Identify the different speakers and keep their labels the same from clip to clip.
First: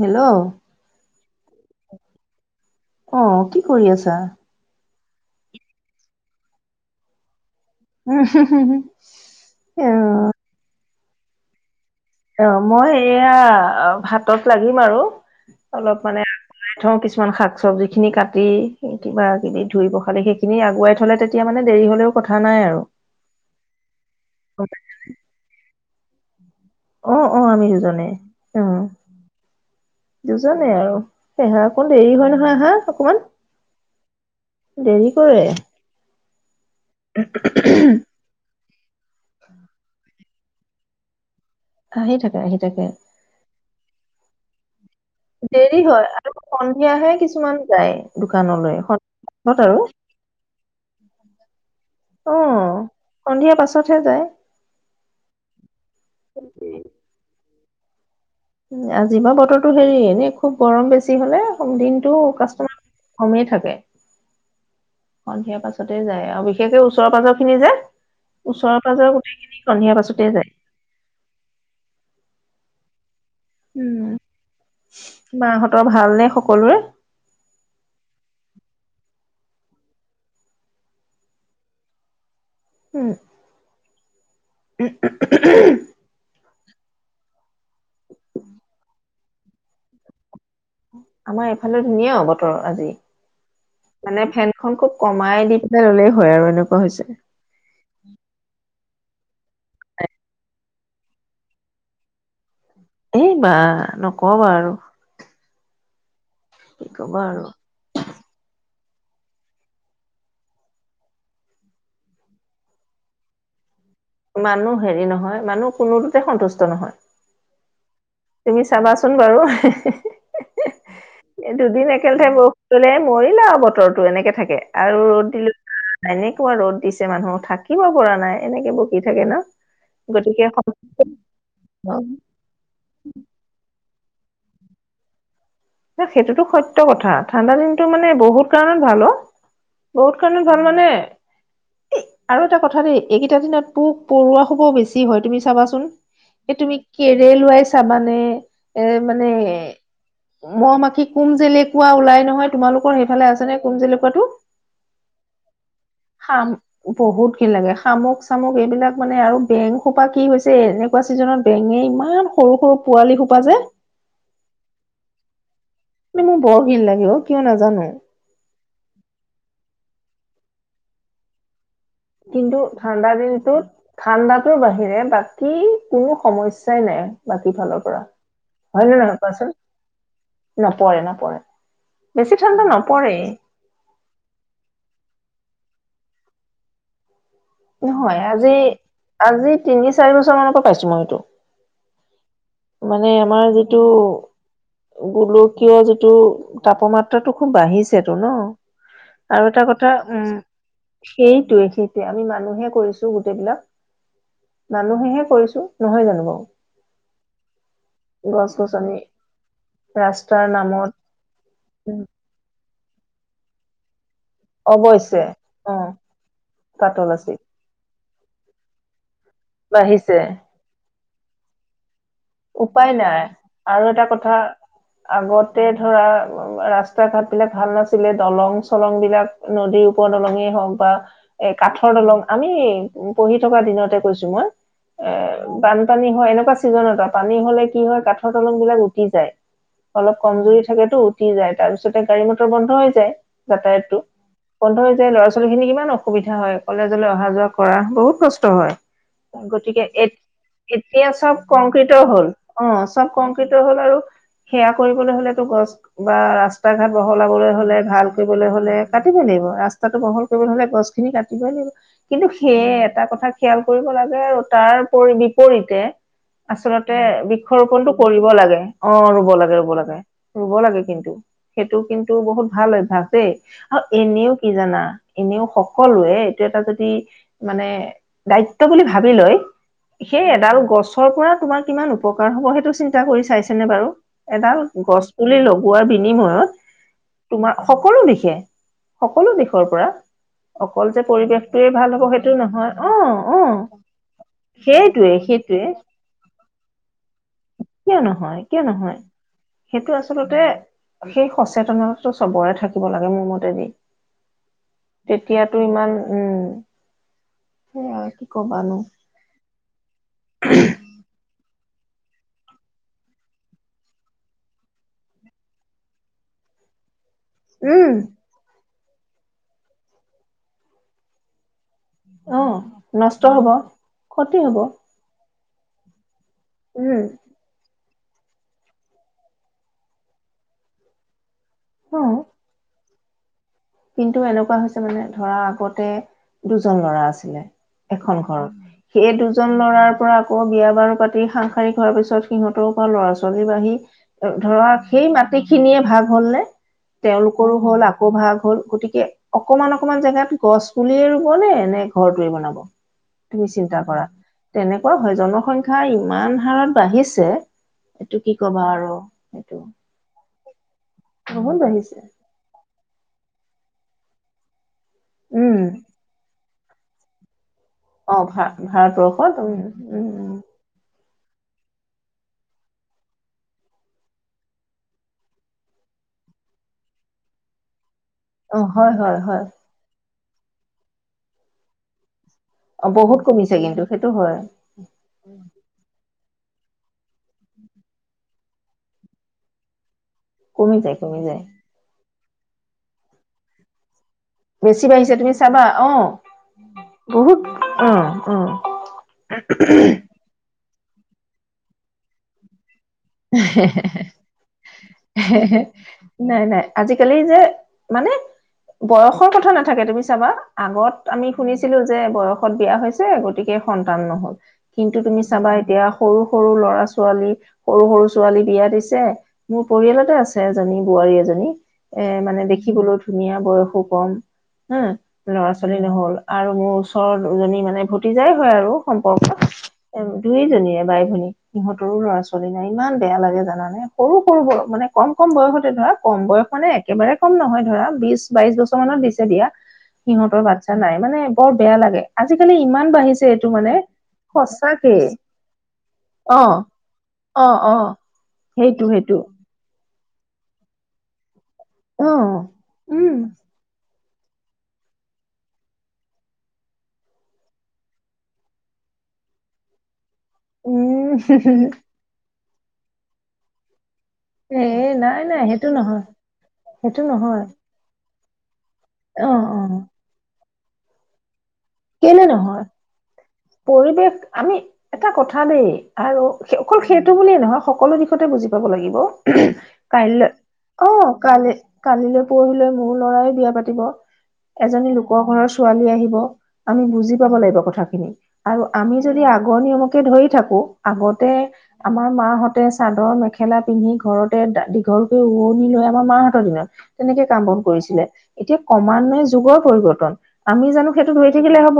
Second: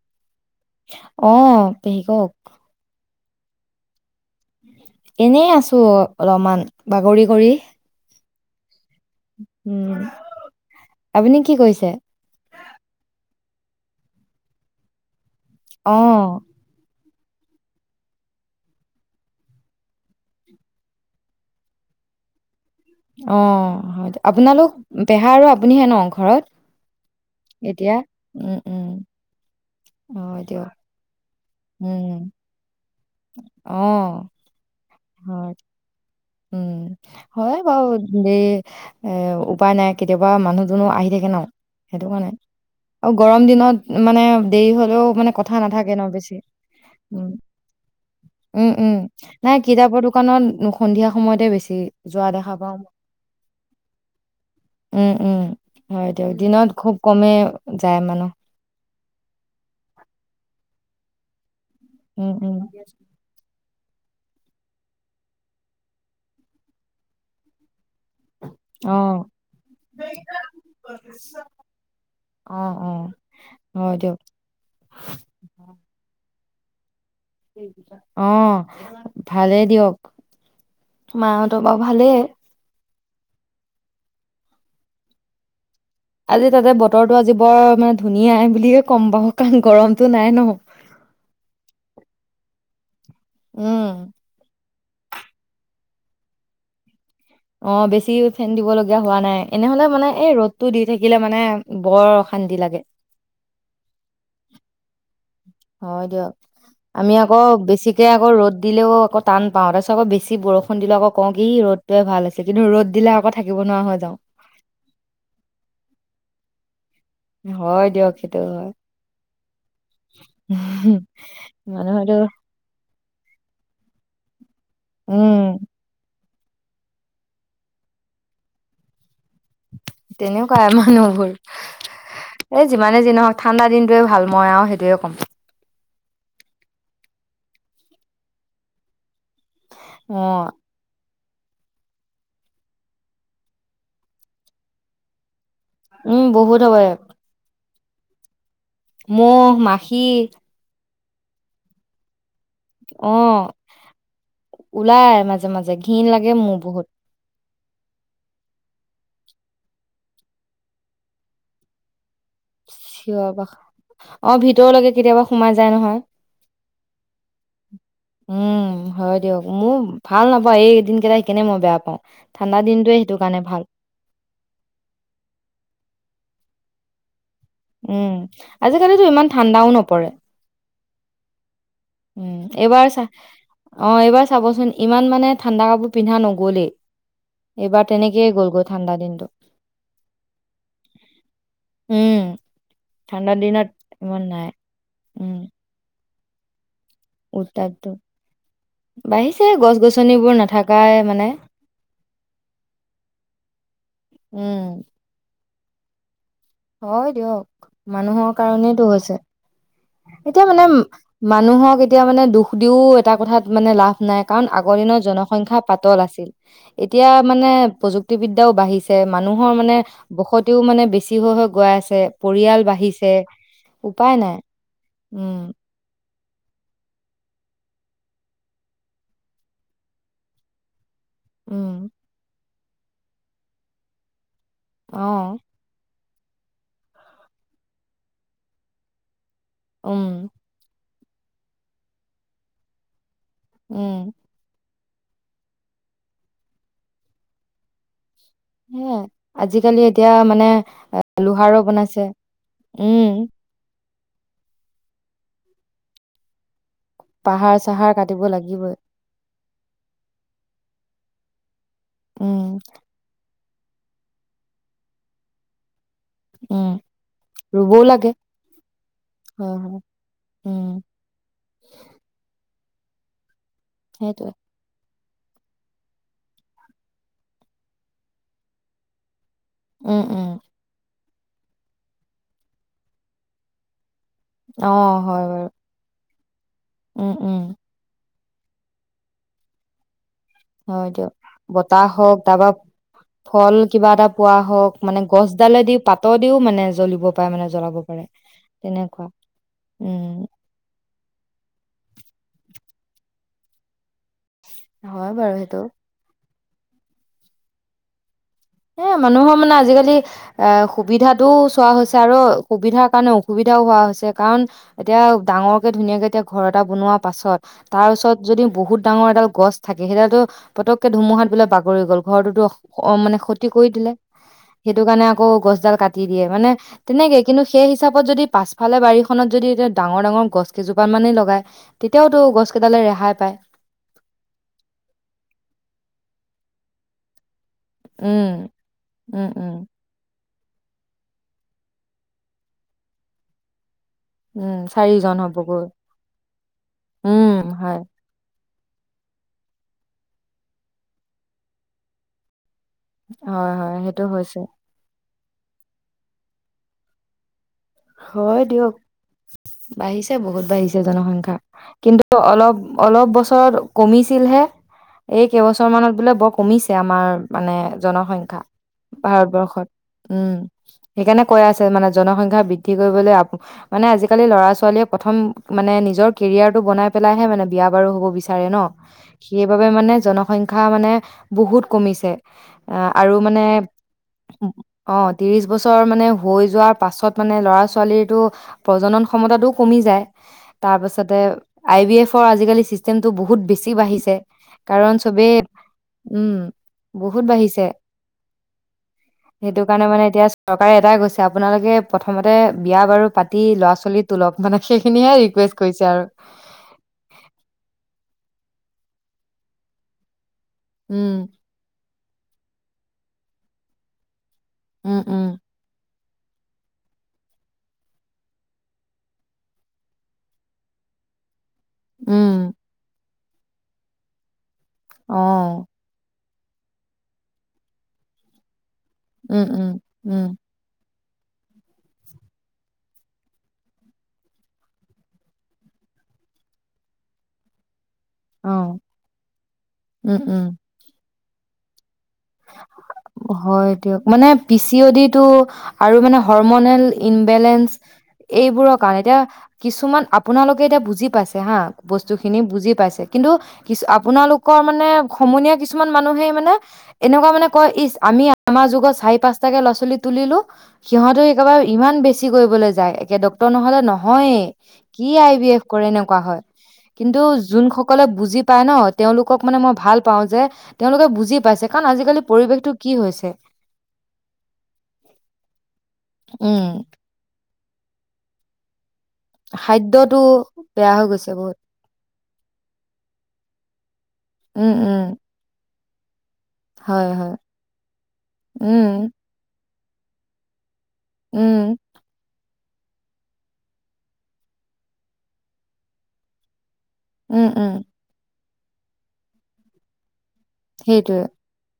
Speaker 1: Hello
Speaker 2: অহ ', পেহী কওঁক?
Speaker 1: অ কি কৰি আছা
Speaker 2: এনে আছো অলপমান বাগৰি কৰি
Speaker 1: উ হু হু
Speaker 2: উম আপুনি কি কৰিছে
Speaker 1: অ মই এয়া ভাতত লাগিম আৰু
Speaker 2: অ
Speaker 1: অলপ মানে [unintelligible] থওঁ কিছুমান কিছুমান শাক চবজিখিনি কাটি কিবাকিবি ধুই পখালি সেইখিনি আগুৱাই থ'লে তেতিয়া মানে দেৰি হ'লেও কথা নাই আৰু
Speaker 2: অ হয় আপোনালোক পেহা আৰু আপুনিহে ন ঘৰত
Speaker 1: অ অ আমি দুজনে উম
Speaker 2: অ
Speaker 1: দুজনে
Speaker 2: দিয়ক
Speaker 1: আৰু পেহা অকন দেৰি হয়
Speaker 2: উম
Speaker 1: নহয় আহা অকমান
Speaker 2: অ
Speaker 1: দেৰি কৰে
Speaker 2: হয় উম হয় বাৰু এ উপায় নাই কেতিয়াবা মানুহ দুনুহ আহি থাকে ন সেইটো
Speaker 1: আহি
Speaker 2: কাৰণে
Speaker 1: থাকে আহি থাকে
Speaker 2: আৰু গৰম দিনত মানে দেৰি হয় হ'লেও মানে কথা
Speaker 1: দেৰি
Speaker 2: নাথাকে ন
Speaker 1: হয় আৰু
Speaker 2: বেছি
Speaker 1: সন্ধিয়াহে
Speaker 2: উম
Speaker 1: কিছুমান যায়
Speaker 2: উম
Speaker 1: দোকানলৈ
Speaker 2: উম
Speaker 1: সন্ধিয়া
Speaker 2: নাই
Speaker 1: আৰু
Speaker 2: কিতাপৰ দোকানত সন্ধিয়া সময়তে বেছি যোৱা
Speaker 1: অ
Speaker 2: দেখা পাও
Speaker 1: সন্ধিয়া পাছতহে যায়
Speaker 2: উম উম হয় দিয়ক দিনত খুব কমে যায় মানুহ
Speaker 1: উম, আজি বাৰ বতৰটো হেৰি এনেই খুব গৰম বেছি হ'লে দিনটো
Speaker 2: উম, উম,
Speaker 1: কাষ্টমাৰ কমেই থাকে সন্ধিয়া পাছতে যায় আৰু বিশেষকে ওচৰ পাজৰ খিনি যে ওচৰৰ পাজৰে
Speaker 2: অ',
Speaker 1: গোটেইখিনি সন্ধিয়া পাছতে যায়
Speaker 2: অ অ হয়
Speaker 1: উম
Speaker 2: দিয়ক।
Speaker 1: মাহতৰ ভাল নে সকলো সকলোৱে
Speaker 2: অ ভালেই দিয়ক মাহত বাৰু ভালেই
Speaker 1: উম উম উমহ
Speaker 2: আজি তাতে বতৰটো আজি বৰ মানে ধুনীয়া বুলি ক কম বহত গৰমটো নাই ন
Speaker 1: আমাৰ এইফালে ধুনীয়া বতৰ আজি
Speaker 2: উম,
Speaker 1: মানে ফেনখন খুব কমাই দি ল'লেই হয় আৰু এনেকুৱা হৈছে
Speaker 2: অ বেছি ফেন দিবলগীয়া হোৱা নাই এনেহলে মানে এই ৰ'দটো দি থাকিলে মানে বৰ অশান্তি লাগে
Speaker 1: এই বা নকবা আৰু
Speaker 2: হয় দিয়ক
Speaker 1: কি
Speaker 2: আমি
Speaker 1: কবা
Speaker 2: আকৌ
Speaker 1: আৰু
Speaker 2: বেছিকে আকৌ ৰ'দ দিলেও আক টান পাওঁ তাৰপাছত আকৌ বেছি বৰষুণ দিলেও আকৌ কওঁ কি ৰ'দতোৱে ভাল আছিল কিন্তু ৰ'দ দিলে আকৌ থাকিব নোৱাৰা হৈ যাও
Speaker 1: মানুহ হেৰি নহয় মানুহ কোনোটোতে সন্তুষ্ট নহয়
Speaker 2: হয় দিয়ক সেইটো
Speaker 1: তুমি
Speaker 2: হয়
Speaker 1: চাবাচোন বাৰু হে হে হে দুদিন
Speaker 2: মানুহটো
Speaker 1: একেলাথাৰিয়ে বৰষুণ দিলে কৰিলে আৰু বতৰটো এনেকে থাকে আৰু ৰ'দ
Speaker 2: উম
Speaker 1: দিলো নাই ন পোৱা ৰ'দ দিছে মানুহ থাকিব পৰা নাই এনেকে বকি থাকে ন গতিকে
Speaker 2: তেনেকুৱা
Speaker 1: সম-
Speaker 2: মানুহবোৰ এ যিমানে যি নহওক ঠাণ্ডা দিনটোৱে ভাল মই আৰু সেইটোৱে ক'ম
Speaker 1: সেইটোত সত্য কথা ঠাণ্ডা দিনটো মানে বহুত কাৰণত ভাল অ বহুত
Speaker 2: অ
Speaker 1: কাৰণে ভাল মানে এ আৰু এটা কথা দেই এইকেইটা দিনত পোক পৰুৱা সমহ বেছি হয় তুমি চাবাচোন
Speaker 2: উম
Speaker 1: এই
Speaker 2: বহুত
Speaker 1: তুমি
Speaker 2: হয়
Speaker 1: কি ৰে'ল ওৱাইছ চাবানে
Speaker 2: মহ মাখি
Speaker 1: কি কোম জেলেকোৱা ওলাই নহয় তোমালোকৰ
Speaker 2: অ
Speaker 1: সেইফালে আছে নে কুম জেলেকোৱাটো
Speaker 2: ওলাই মাজে মাজে ঘিণ লাগে
Speaker 1: হাম
Speaker 2: মোৰ
Speaker 1: বহুত ঘিন লাগে শামুক চামুক এইবিলাক মানে আৰু বেংসোপা কি হৈছে এনেকুৱা ছিজনত বেঙে ইমান সৰু সৰু পোৱালি
Speaker 2: চিঞৰ
Speaker 1: সোপা যে
Speaker 2: বাখৰ অ ভিতৰলৈকে কেতিয়াবা যা
Speaker 1: মোৰ বৰ ঘিৰ লাগে অ কিয় নাজানো
Speaker 2: উম হয় দিয়ক মোৰ ভাল নাপাওঁ এইদিন কেইটা সেকেনে মই বেয়া পাওঁ
Speaker 1: কিন্তু
Speaker 2: দিনটোৱে
Speaker 1: ঠাণ্ডা
Speaker 2: সেইটো কাৰণে ভাল
Speaker 1: দিনটোত ঠাণ্ডাৰ বাহিৰে বাকী কোনো সমস্যাই নাই বাকী ফালৰ পৰা
Speaker 2: উম আজিকালিতো ইমান ঠাণ্ডাও নপৰে
Speaker 1: ৰে নপৰে বেছি
Speaker 2: উম
Speaker 1: ঠাণ্ডা
Speaker 2: এইবাৰ চা
Speaker 1: নপৰেই
Speaker 2: অ এইবাৰ চাবচোন ইমান মানে ঠাণ্ডা কাব পিন্হ ন গ'লে
Speaker 1: নহয় আজি আজি তিনি চাৰি বছৰ মানৰ পৰা পাইছো মই এইটো
Speaker 2: উম
Speaker 1: মানে
Speaker 2: ঠাণ্ডা
Speaker 1: আমাৰ
Speaker 2: দিনত
Speaker 1: যিটো
Speaker 2: ইমান নাই উম
Speaker 1: গোলকীয় যিটো ত তাপমাত্ৰাতটো খুব
Speaker 2: উত্তাপটো
Speaker 1: বাঢ়িছেতো ন
Speaker 2: বাঢ়িছে
Speaker 1: আৰু এটা
Speaker 2: গছ
Speaker 1: কথা উম
Speaker 2: গছনিবোৰ নাথাকাই মানে
Speaker 1: সেইটোৱে সেইটোৱে আমি ম কৰিছো গোটেইবিলাক
Speaker 2: উম
Speaker 1: মানুহেে কৰিছো নহয় জানো বাৰু
Speaker 2: হয় দিয়ক মানুহৰ
Speaker 1: গছ
Speaker 2: কাৰণটো
Speaker 1: গছনি
Speaker 2: হৈছে
Speaker 1: ৰাস্তাৰ
Speaker 2: এতিয়া মানে
Speaker 1: নামত
Speaker 2: মানুহক এতিয়া মানে দুখ ও এটা কথাত মানে লাভ নাই কাৰণ আগৰ দিনৰত
Speaker 1: অৱশ্যে
Speaker 2: জনসংখ্য্া
Speaker 1: অ
Speaker 2: পাতল আছিল
Speaker 1: পাতল
Speaker 2: এতিয়া
Speaker 1: আছি
Speaker 2: মানে প্ৰু মুুক্তিদ্যও বাঢ়িছে মানুহৰ মানে
Speaker 1: বাঢ়িছে
Speaker 2: বসতিও মানে বেছি িহ হৈ গৈ আছে পৰিয়াল
Speaker 1: উপায়
Speaker 2: বাঢ়িছে
Speaker 1: নাই আৰু এটা
Speaker 2: উপায়
Speaker 1: কথা
Speaker 2: নাই উম
Speaker 1: আগতে ধৰা ৰাস্তা ঘাট বিলাক ভাল নাছিলে দলং চলং বিলাক নদীৰ ওপৰ দলঙেই হওক বা এ
Speaker 2: উম,
Speaker 1: কাঠৰ দলং আমি উ পঢ়ি থকা দিনতে কৈছো মই
Speaker 2: আহ
Speaker 1: পানী হয় এনেুৱা ছিজন এটা পানী হলে কি হয় কাঠৰ তলং বিলাক উটি যায়
Speaker 2: উম,
Speaker 1: অলপ কমজৰি থাকেতটো উঠি যায় তাৰ পিছতে গাড়ী মটৰ বন্ধ হৈ যায় যাতায়াতটো
Speaker 2: উম,
Speaker 1: বন্ধ হৈ যায় যে ল'ৰা ছোৱালী খিনি কিমান অসুবিধা হয় কলেজলৈ অহা যোৱা কৰা বহুত প্ৰ্
Speaker 2: হে আজিকালি এতিয়া মানে লোহাৰো
Speaker 1: কংক্ৰট
Speaker 2: বনাইছে,
Speaker 1: হ'ল অ
Speaker 2: উম,
Speaker 1: চব কংক্ৰিত হ'ল আৰু সেয়া কৰিবলৈ হলেতো গছ বা ৰাস ৰাস্তা ঘাট বহলাবলৈ
Speaker 2: পাহাৰ
Speaker 1: হলে
Speaker 2: চাহাৰ
Speaker 1: ভাল
Speaker 2: কাটিব
Speaker 1: কৰিবলৈ হলে
Speaker 2: লাগিবই,
Speaker 1: কাটিবই লাগিব ৰাস্তাটো বহল কৰিবলৈ হলে গছখিনি কাটিবই লাগিব কিন্তু
Speaker 2: উম,
Speaker 1: সেয়ে এটা কথা খয়াল কৰিব লাগে আৰু তাৰ বিপৰীতে
Speaker 2: উম,
Speaker 1: আচলতে বৃক্ষৰোপনটো কৰিব লাগে অ ৰুব লাগে
Speaker 2: হয়,
Speaker 1: ৰুব
Speaker 2: হয়,
Speaker 1: লাগে ৰুব
Speaker 2: উম,
Speaker 1: লাগে কিন্তু সেইটো কিন্তু বহুত ভাল অভ্যাস দেই অ
Speaker 2: সেইটোৱে,
Speaker 1: এনেও কি জানা। এনেও সকলোৱে এইটো এটা যদি মানে দায়িত্ব বুলি ভাবি লয়।
Speaker 2: উম,
Speaker 1: সেই
Speaker 2: উম,
Speaker 1: এডাল গছ। ঘৰ পৰা। তোমাৰ কিমান উপকাৰ হ'ব সেইটো চিন্তা কৰি চাইছেনে বাৰু? এডাল
Speaker 2: অ',
Speaker 1: গছ
Speaker 2: হয়
Speaker 1: পুলি
Speaker 2: বাৰু,
Speaker 1: লগোৱাৰ বি। বিনিময়ত।
Speaker 2: উম, উম,
Speaker 1: তোমাৰ সকলো দিশ। সকলো দিশৰ পৰা। অকল
Speaker 2: হয়
Speaker 1: যে
Speaker 2: দিয়ক,
Speaker 1: পৰিৱেশটোৱে
Speaker 2: বতাহ
Speaker 1: ভাল হ'ব
Speaker 2: হওক
Speaker 1: সেইটো
Speaker 2: তাৰপা
Speaker 1: নহয় অ', অ',
Speaker 2: ফল কিবা এটা পোৱা হওক মানে
Speaker 1: সেইটোৱে
Speaker 2: গছডালে
Speaker 1: সেইটোৱে
Speaker 2: দি পাতৰ দিও।
Speaker 1: কিয় নহয় কিয় নহয়
Speaker 2: তেনেকুৱা,
Speaker 1: সেইটো
Speaker 2: উম,
Speaker 1: আচলতে সেই সচেতন। টো চবৰে থাকিব লাগে মোৰ মতেদি।
Speaker 2: হয় বাৰু
Speaker 1: তেতিয়াতো
Speaker 2: সেইটো।
Speaker 1: ইমান উম। [inaudible]
Speaker 2: এ মানুহৰ মানে আজিকালি এ সুবিধাটো। চোৱা হৈছে আৰু সুবিধাৰ কাৰণে অসুবিধাও হোৱা হৈছে কাৰণ এতিয়া ডাঙৰ কে ধুনীয়াকে এতিয়া ঘৰ এটা বনোৱা পাছত তাৰ
Speaker 1: উম
Speaker 2: ওছৰত যদি বহুত ডাঙৰ এডাল গছ থাকে সেইডাতটো পতক কে ধুমুহাত বোলে ব। পৰি গ'ল ঘৰৰতটো তো অ মানে
Speaker 1: নষ্ট হ'ব
Speaker 2: কৰি দিলে
Speaker 1: ক্ষতি হ'ব
Speaker 2: সেইটো কাৰণে আকৌ গছ ডাল কাটি দিয়ে মানে
Speaker 1: উম
Speaker 2: তেনেকে কিন্তু সেই হিচাপ ত যদি পাছফালে বাৰীখনত যদি এতি ডাঙৰ ডাঙৰ গছ কেইজোপা মানে লগাই তেতিয়াও
Speaker 1: অ',
Speaker 2: টো গছ কেইদালে ৰেহাই। পায়।
Speaker 1: কিন্তু এনেকুৱা হৈছে মানে ধৰা আগতে দুজন ল'ৰা আছিলে। এখন
Speaker 2: উম
Speaker 1: ঘৰত সেই
Speaker 2: উম উম
Speaker 1: দুজন ল'ৰাৰ পৰা আকৌ বিয়া বাৰু পাতি হাহ শাৰী খোৱাৰ পিছত সিহঁতৰ পৰা ল'ৰা ছোৱালী বাঢ়ি
Speaker 2: উম
Speaker 1: ধৰা সেই
Speaker 2: চাৰিজন
Speaker 1: মাটি
Speaker 2: হ'বগৈ
Speaker 1: খিনিয়ে ভাগ হ'ল নে,
Speaker 2: উম
Speaker 1: তেওঁলোকৰো
Speaker 2: হয়
Speaker 1: হ'ল আকৌ ভাগ। হ'ল গতিকে অকমান অকমান জেগাত গছ পুলিয়ে ৰুব নে নে ঘৰটোৱে বনাব। তুমি
Speaker 2: হয় হয়
Speaker 1: চিন্তা কৰা,
Speaker 2: সেইটো হৈছে।
Speaker 1: তেনেকুৱা হয় জনসংখ্যা ইমান হাৰত বাঢ়িছে। এইটো কি
Speaker 2: হয়
Speaker 1: কবা
Speaker 2: দিয়ক,
Speaker 1: আৰু সেইটো
Speaker 2: বাঢ়িছে বহুত বাঢ়িছে জনসংখ্যা।
Speaker 1: বহুত বাঢ়িছে,
Speaker 2: কিন্তু অলপ অলপ বস্তু [unintelligible] কমিছিলহে এই
Speaker 1: উম।
Speaker 2: কেইবছৰমানত বোলে বৰ কমিছে আমাৰ মানে
Speaker 1: অ
Speaker 2: জনসংখ্যা
Speaker 1: ভা উম
Speaker 2: ভাৰতবৰ্ষত, উম। সেইকাৰণে কৈ আছে মানে জনসংখ্যা বৃদ্ধি বৃদ্ধি কৰিবলৈ মানে আজিকালি ল'ৰা ছোৱালীয়ে প্ৰথম মানে নিজৰ কেৰিয়াৰটো বনাই পেলাইহে মানে বিয়া বাৰু হ'ব বিচাৰে
Speaker 1: অ
Speaker 2: ন,
Speaker 1: হয় হয় হয়
Speaker 2: সেইবাবে মানে জন সংখ্যা মানে বহুত কমিছে।
Speaker 1: অ
Speaker 2: অঁ আৰু
Speaker 1: বহুত
Speaker 2: মানে
Speaker 1: কমিছে কিন্তু সেইটো হয়
Speaker 2: অঁ, ত্ৰিশ বছৰ মানে হৈ যোৱাৰ পাছত মানে ল'ৰা ছোৱালীৰটো, প্ৰজনন ক্ষমতাটোও কমি যায়। তাৰ
Speaker 1: কমি যায়
Speaker 2: পাছতে,
Speaker 1: কমি যায়
Speaker 2: আই বি এফ অঁ আজিকালি চিছষ্টেমটো বহুত বেছি বাঢ়িছে।
Speaker 1: বেছি
Speaker 2: কাৰণ
Speaker 1: বাঢ়িছে, তুমি
Speaker 2: চবেই
Speaker 1: চাবা অঁ,
Speaker 2: উম,
Speaker 1: বহুত অহ অহ।
Speaker 2: কাৰে এটাই গৈছে আপোনালোকে প্ৰথমতে বিয়া বাৰু পাতি ল'ৰা ছোৱালী তোলক, মানে সেইখিনিহে ৰিকুৱেষ্ট কৰিছে আৰু।
Speaker 1: নাই নাই আজিকালি যে মানে বয়সৰ কথা নাথাকে তুমি চাবা। আগত
Speaker 2: উম,
Speaker 1: আমি শুনিছিলো যে বয়সত বিয়া হৈছে, গতিকে সন্তান ন'হল। কিন্তু
Speaker 2: উম,
Speaker 1: তুমি
Speaker 2: উম,
Speaker 1: চাবা এতিয়া সৰু সৰু ল'ৰা ছোৱালী সৰু-সৰু ছোৱালী বিয়া দিছে, মোৰ পৰিয়ালতে আছে এজনী বোৱাৰী এজনী। এ
Speaker 2: উম,
Speaker 1: মানে দেখিবলৈ ধুনীয়া, বয়সো কম। হম, ল'ৰা
Speaker 2: অ',
Speaker 1: ছোৱালী নহ'ল। আৰু মোৰ ওচৰৰ দুজনী মানে ভতিযাই হয় আৰু। সম্পৰ্কত,
Speaker 2: উম, উম, উম,
Speaker 1: দুয়ো জনীয়ে বা সিহঁতৰো ল'ৰা ছো চলি নাই, ইমান বেয়া লাগে জানা নে, সৰু- সৰু ব মানে কম-কম বয়সতে ধৰা কম বয়স মানে একেবাৰে কম নহয় ধৰা। বিশ বাইশ
Speaker 2: অ',
Speaker 1: বছৰ মানত দিছে দিয়া,
Speaker 2: উম, উম।
Speaker 1: সিহঁতৰ বাচ্ছা নাই মানে বৰ বেয়া লাগে। আজিকালি ইমান বাঢ়িছে এইটো
Speaker 2: হয়
Speaker 1: মানে
Speaker 2: দিয়ক, মানে পি চি অ দি
Speaker 1: সঁচাকেই
Speaker 2: টো আৰু মানে
Speaker 1: অ
Speaker 2: হৰমনেল ইমবেলেন
Speaker 1: অ
Speaker 2: বেলেঞ্চ
Speaker 1: অ
Speaker 2: এইবোৰৰ
Speaker 1: সেইটো
Speaker 2: কাৰনে,
Speaker 1: সেইটো
Speaker 2: এতিয়া কিছুমান আপোনালোকে এতিয়া বুজি পাইছে হা
Speaker 1: অ
Speaker 2: বস্তু খিনি বুজি পাইছে
Speaker 1: উম
Speaker 2: কিন্তু কিচো আপোনালোকৰ মানে সমনীয়া কিছুমান মানুহেই মানে এনেকুৱা মানে কয় ইচ আমি আমাৰ যুগত চাৰি পাঁচটাকে কৰা ছোৱালী তুলিলো সিহতো
Speaker 1: উম
Speaker 2: একেবাৰে ইমান বেছি কৰিবলৈ যায় একে ড্ক্তৰ নহ'লে নহ হৈয়ে
Speaker 1: এ
Speaker 2: কি
Speaker 1: নাই
Speaker 2: আই
Speaker 1: নাই
Speaker 2: বি এফ
Speaker 1: সেইটো
Speaker 2: কৰে
Speaker 1: নহয়
Speaker 2: এনেকুৱা হয়
Speaker 1: সেইটো
Speaker 2: কিন্তু
Speaker 1: নহয়
Speaker 2: যোনসকলে বুজি পাই ন
Speaker 1: অ
Speaker 2: তেওঁলোকক মানে
Speaker 1: অ
Speaker 2: মই ভাল পাওঁ যে তেওঁলোকে বুজি পাইছে কাৰণ আজিকালি
Speaker 1: কেলে নহয়
Speaker 2: পৰিৱেশটো কি হৈছে
Speaker 1: পৰিৱেশ আমি এটা কথা দেই আৰু
Speaker 2: উম
Speaker 1: অকল সেইটো বুলিয়েই নহয় সকলো দিশতে বুজি পাব লাগিব
Speaker 2: খাদ্যটো
Speaker 1: কাইলৈ
Speaker 2: বেয়া
Speaker 1: অ
Speaker 2: হৈ গৈছে
Speaker 1: কালি
Speaker 2: বহুত
Speaker 1: কালিলৈ পৰহিলৈ মোৰ লৰাই বিয়া পাতিব
Speaker 2: উম
Speaker 1: এজনী
Speaker 2: উম
Speaker 1: লোকৰ ঘৰৰ ছোৱালী আহিব আমি
Speaker 2: হয়
Speaker 1: বুজি পাব
Speaker 2: হয়
Speaker 1: লাগিব কথাখিনি আৰু
Speaker 2: উম
Speaker 1: আমি যদি আগৰ নিয়মক ধৰি থাকো আগতে
Speaker 2: উম
Speaker 1: আমাৰ মাহত তে চাদৰ মেখেলা পিন্ধি ঘৰতে দীঘলকে উৱনি লয় আমাৰ মাহঁতৰ দিনত তেনেকে কাম
Speaker 2: উম
Speaker 1: বন
Speaker 2: উম
Speaker 1: কৰিছিলে এতিয়া ক্ৰমান্বয়ে যুগৰ পৰিৱৰ্তন আমি জানো সেইটো
Speaker 2: সেইটোৱে
Speaker 1: ধৰি হব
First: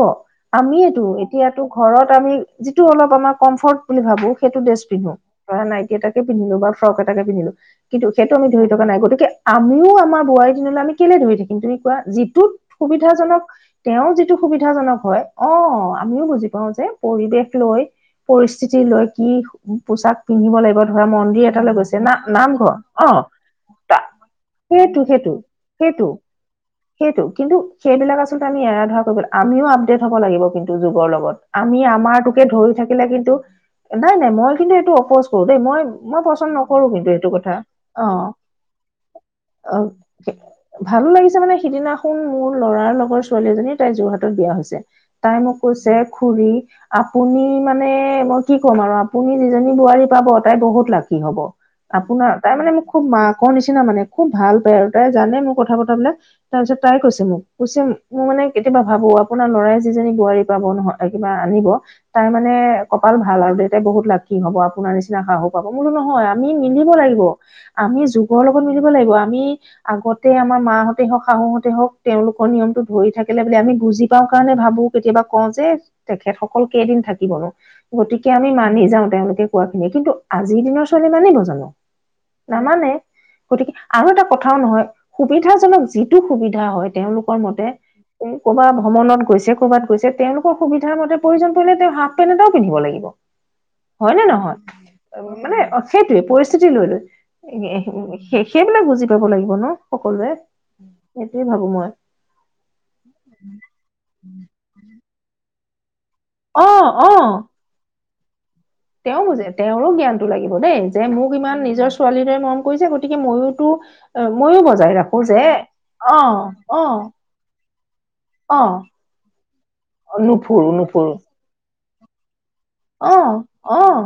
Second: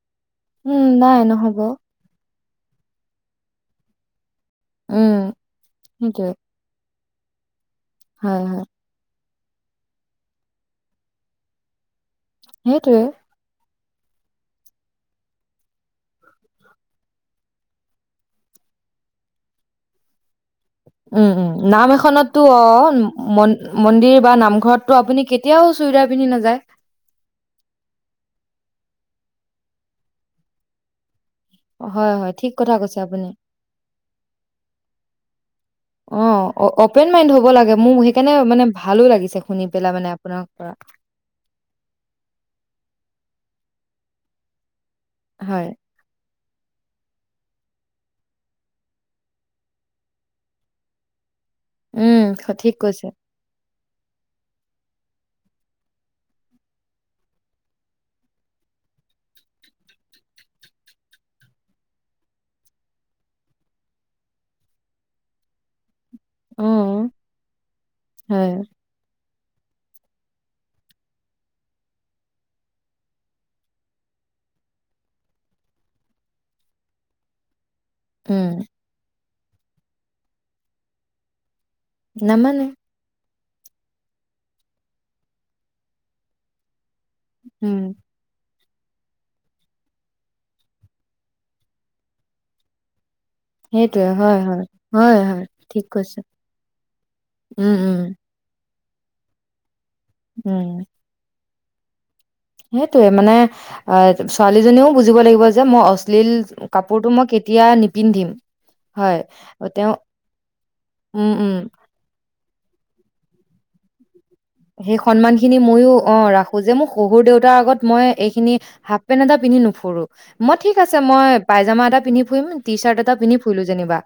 Speaker 2: উম
Speaker 1: আমিয়েতো
Speaker 2: নাই নহ'ব
Speaker 1: এতিয়াতো ঘৰত ম যিটো অলপ আমাৰ কমফৰ্ট বুলি ভাবো সেইটো ড্ৰেছ পিন্ধো
Speaker 2: উম
Speaker 1: ধৰা নাইটি এটাকে
Speaker 2: সেইটোৱে
Speaker 1: পিন্ধিলো বা ফ্ৰক এটাকে পিধিলো কিন্তু সেইটো
Speaker 2: হয়
Speaker 1: আমি
Speaker 2: হয়
Speaker 1: ধৰি থকা নাই গতিকে আমিও আমাৰ বোৱাৰীৰ দিনলৈ আমি কেলে ধৰি থাকিম তুমি কোৱা যি টোত
Speaker 2: সেইটোৱে
Speaker 1: সুবিধাজনক তেওঁৰ যিটো সুবিধাজনক হয় অ আমিও বুজি পাও যে পৰিৱেশ লৈ পৰিস্থিতি লৈ কি পোচাক পিন্ধিব লাগিব ধৰা
Speaker 2: উম
Speaker 1: মন্দিৰ
Speaker 2: উম
Speaker 1: এটালৈ
Speaker 2: নাম
Speaker 1: গৈছে ন
Speaker 2: এখনতো
Speaker 1: নামঘৰ অ
Speaker 2: মন মন্দিৰ বা নামঘৰততো
Speaker 1: সেইটো
Speaker 2: আপুনি
Speaker 1: সেইটো
Speaker 2: কেতিয়াও
Speaker 1: সেইটো
Speaker 2: চুৰিদাৰ পিন্ধি নাযায়
Speaker 1: সেইটো কিন্তু সেইবিলাক আচলতে আমি এৰা ধৰ আমিও আপডেট হ'ব লাগিব কিন্তু যুগৰ লগত আমি
Speaker 2: হয় হয়
Speaker 1: আমাৰটোকে
Speaker 2: ঠিক
Speaker 1: ধৰি
Speaker 2: কথা কৈছে
Speaker 1: থাকিলে
Speaker 2: আপুনি
Speaker 1: কিন্তু নাই নাই মই কিন্তু এইটো অপজ কৰো দেই মই
Speaker 2: অ
Speaker 1: মই পচন্দ নকৰো
Speaker 2: অপেন
Speaker 1: কিন্তু এইটো
Speaker 2: মাইণ্ড হ'ব
Speaker 1: কথা
Speaker 2: লাগে মোৰ
Speaker 1: অ
Speaker 2: সেইকাৰণে মানে ভালো লাগিছে শুনি
Speaker 1: অ
Speaker 2: পেলাই মানে আপোনাৰ পৰা
Speaker 1: ভালো লাগিছে মানে সিদিনাখন মোৰ লৰাৰ লগত ৰ ছোৱালীজনী তাই যোৰহাট বিয়া হৈছে তাই মোক
Speaker 2: হয়
Speaker 1: কৈছে খুৰী। আপুনি মানে মই কি ক'ম আৰু আপুনি যিজনী বোৱাৰী পাব তাই বহুত লাখি হব।
Speaker 2: উম
Speaker 1: আপোনাৰ তাই মানে
Speaker 2: ঠিক
Speaker 1: মোক খুব
Speaker 2: কৈছে
Speaker 1: মা ক নিচিনা। নিচিনা মানে খুব ভাল পায় আৰু তাই জানে মোৰ কথা পতবিলাক তাৰপিছত তাই কৈছে মোক কৈছে মোৰ মানে কেতিয়াবা। ভাবো আপোনাৰ ল'ৰাই যিজনী বোৱাৰী পাব নহ কিবা আনিব তাই মানে কপাল ভাল আৰু দেউতাই বহুত লাক্ষি হব আপোনাৰ নিচিনা সাহো পাব মই বোলো। হয়', আমি
Speaker 2: অ
Speaker 1: মিলিব লাগিব আমি যুগৰ
Speaker 2: হয়
Speaker 1: লগত মিলিব লাগিব। আমি আগতে আমাৰ মাহঁতে হওক শাহুহতে হওক তেওঁলোকৰ নিয়মটো ধৰি থাকিলে বুলি আমি। বুজি পাওঁ কাৰণে ভাবো কেতিয়াবা কওঁ যে তেখেত সকল কেই এদিন থাকিবনো। গতিকে আমি
Speaker 2: উম
Speaker 1: মানি যাওঁ তেওঁলোকে। কোৱাখিনিয়ি কিন্তু আজিৰ দিনৰ ছোৱালী মানিব জানো।
Speaker 2: নামানে।
Speaker 1: গতিকে আৰু এটা কথাও নহয় সুবিধাজনক যিটো সুবিধা হয়। তেওঁলোকৰ মতে
Speaker 2: উম
Speaker 1: ক'ৰবাত ভ্ৰমণত গৈছে কৰবাত গৈছে তেওঁলোকৰ সুবিধাৰ মতে প্ৰয়োজন পৰিলে তেওঁ হাফ পেণ্ এটাও পিন্ধিব লাগিব।
Speaker 2: সেইটোয়ে
Speaker 1: হয় নে নহয়
Speaker 2: হয়, হয়,
Speaker 1: মানে
Speaker 2: ঠিক কৈছে।
Speaker 1: সেইটোয়ে পৰিস্থিতি লৈ -
Speaker 2: উম, উম,
Speaker 1: লৈ সেইবিলাক বু জি কৰিব লাগিব ন। সকলোৱে সেইয়ে ভাবো মই।
Speaker 2: হেত সেইটোৱে মানে অহ ', ছোৱালীজনীও বুজিব লাগিব। যে মই অ লিল
Speaker 1: অ অ
Speaker 2: কাপোৰটো মই কেতিয়া নিপ পিন্ধিম
Speaker 1: তেওঁ বুজে তেওঁৰো জ্ঞানটো লাগিব দেই যে
Speaker 2: উম,
Speaker 1: মোক
Speaker 2: উম,
Speaker 1: ইমান নিজৰ ছোৱালীৰে মৰম। গৈছে গতিকে ময়ুৰতো
Speaker 2: সেই সন্মান খিনি ময়ো
Speaker 1: অ
Speaker 2: অহ ', ৰাখো যে
Speaker 1: অ
Speaker 2: মোৰ শহুৰ দেউতাৰ আগত মই এইখিনি
Speaker 1: অ
Speaker 2: হাফ পেন্ট এটা পিন্ধি নুফুৰো মই
Speaker 1: নুফুৰো
Speaker 2: ঠিক আছে
Speaker 1: নুফুৰো
Speaker 2: মই পাইজামা এটা পিনধি ফুৰিম টি চাৰ্ট এটা
Speaker 1: অ
Speaker 2: পিন্ধি ফুলো
Speaker 1: অ
Speaker 2: যেনিবা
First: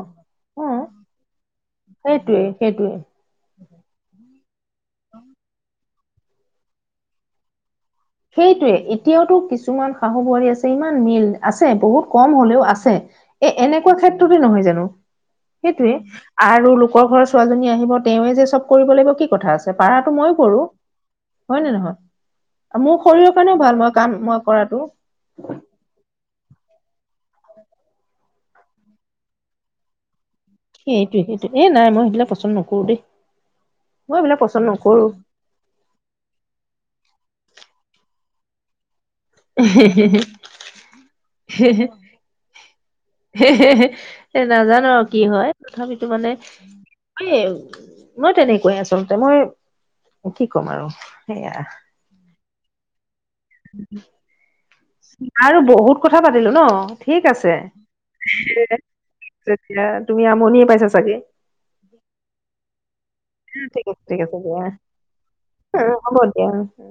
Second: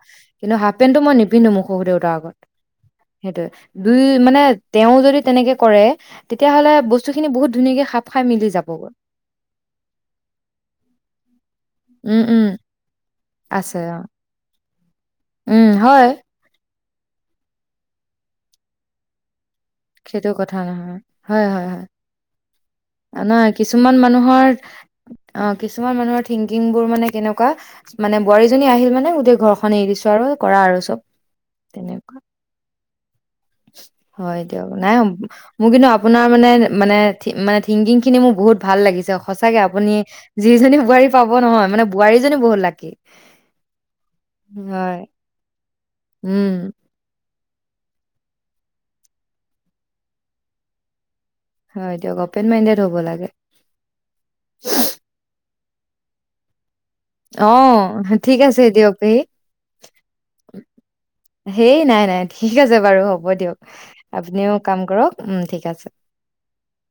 Speaker 2: কিন্তু
Speaker 1: অ
Speaker 2: হাফ পেণ্টটো মই নিপিন্ধো মু শহু দেউতাৰ আগত
Speaker 1: সেইটোৱে সেইটোৱে
Speaker 2: সেইটয়ে দুই মানে তেওঁ যদি। কৰে তেতিয়াহলে বস্তু খিনি বহুত ধুনীয়াকে খাম
Speaker 1: সেইটোৱে এতিয়াওতো কিছুমান শাহু বোৱাৰী আছে ইমান মিল আছে। বহুত
Speaker 2: উম,
Speaker 1: কম
Speaker 2: উম,
Speaker 1: হলেও আছে এ,
Speaker 2: আছে
Speaker 1: এনেকুৱা
Speaker 2: অ',
Speaker 1: ক্ষেত্ৰতে নহয় জানো।
Speaker 2: উম,
Speaker 1: সেইটোৱে
Speaker 2: হয়,
Speaker 1: আৰু। লোক ঘৰৰ ছোৱালজনী আহিব তে। ওঁৱে যে চব কৰিব লাগিব কি কথা আছে পাৰাটো
Speaker 2: সেইটো
Speaker 1: ময়ো
Speaker 2: কথা
Speaker 1: কৰো
Speaker 2: নহয়।
Speaker 1: হয় নে নহয়? মোৰ শৰীৰৰ
Speaker 2: নহয়
Speaker 1: কাৰণেও ভাল মই
Speaker 2: কিছুমান
Speaker 1: কাম মই
Speaker 2: মানুহৰ
Speaker 1: কৰাটো।
Speaker 2: অ কিছুমান মানুহৰ থিংকিং। বোৰ মানে কেনেকুৱা, মানে বোৱাৰীজনী আহিল মানে গোটেই ঘৰখননে এৰি দিছো আৰু। কৰা আৰু চব
Speaker 1: সেইটোয়ে সেইটো এ নাই মই
Speaker 2: তেনেকুৱা
Speaker 1: সেইবিলাক পচন্দ নকৰো দেই। মই এইবিলাক
Speaker 2: হয়
Speaker 1: পচ,
Speaker 2: নাই মোৰ কিন্তু আপোনাৰ মানে মানে। মানে থিংকিং খিনি মোৰ বহুত ভাল লাগিছে। সঁচাকে আপুনি যিজনী বোৱাৰী পাব নহয় মানে বোৱাৰীজনী বহুত লাকি।
Speaker 1: এ নাজানো
Speaker 2: হয়
Speaker 1: আৰু
Speaker 2: উম।
Speaker 1: এ মই তেনেকুৱাই আচলতে, মই কি ক'ম আৰু। সেয়া।
Speaker 2: হয় দিয়ক। অপেন মাইণ্ডেড হব লাগে।
Speaker 1: আৰু বহুত কথা পাতিলো ন? ঠিক
Speaker 2: অ
Speaker 1: আছে
Speaker 2: ঠিক আছে দিয়ক। হ
Speaker 1: তেতিয়া তুমি আমনিয়ে পাইছা চাগে।
Speaker 2: হেই নাই নাই ঠিক আছে বাৰু হ'ব দিয়ক,
Speaker 1: ঠিক আছে ঠিক আছে
Speaker 2: আপুনিও
Speaker 1: দিয়া।
Speaker 2: কাম কৰক উম ঠিক আছে।
Speaker 1: উম হ'ব দিয়া।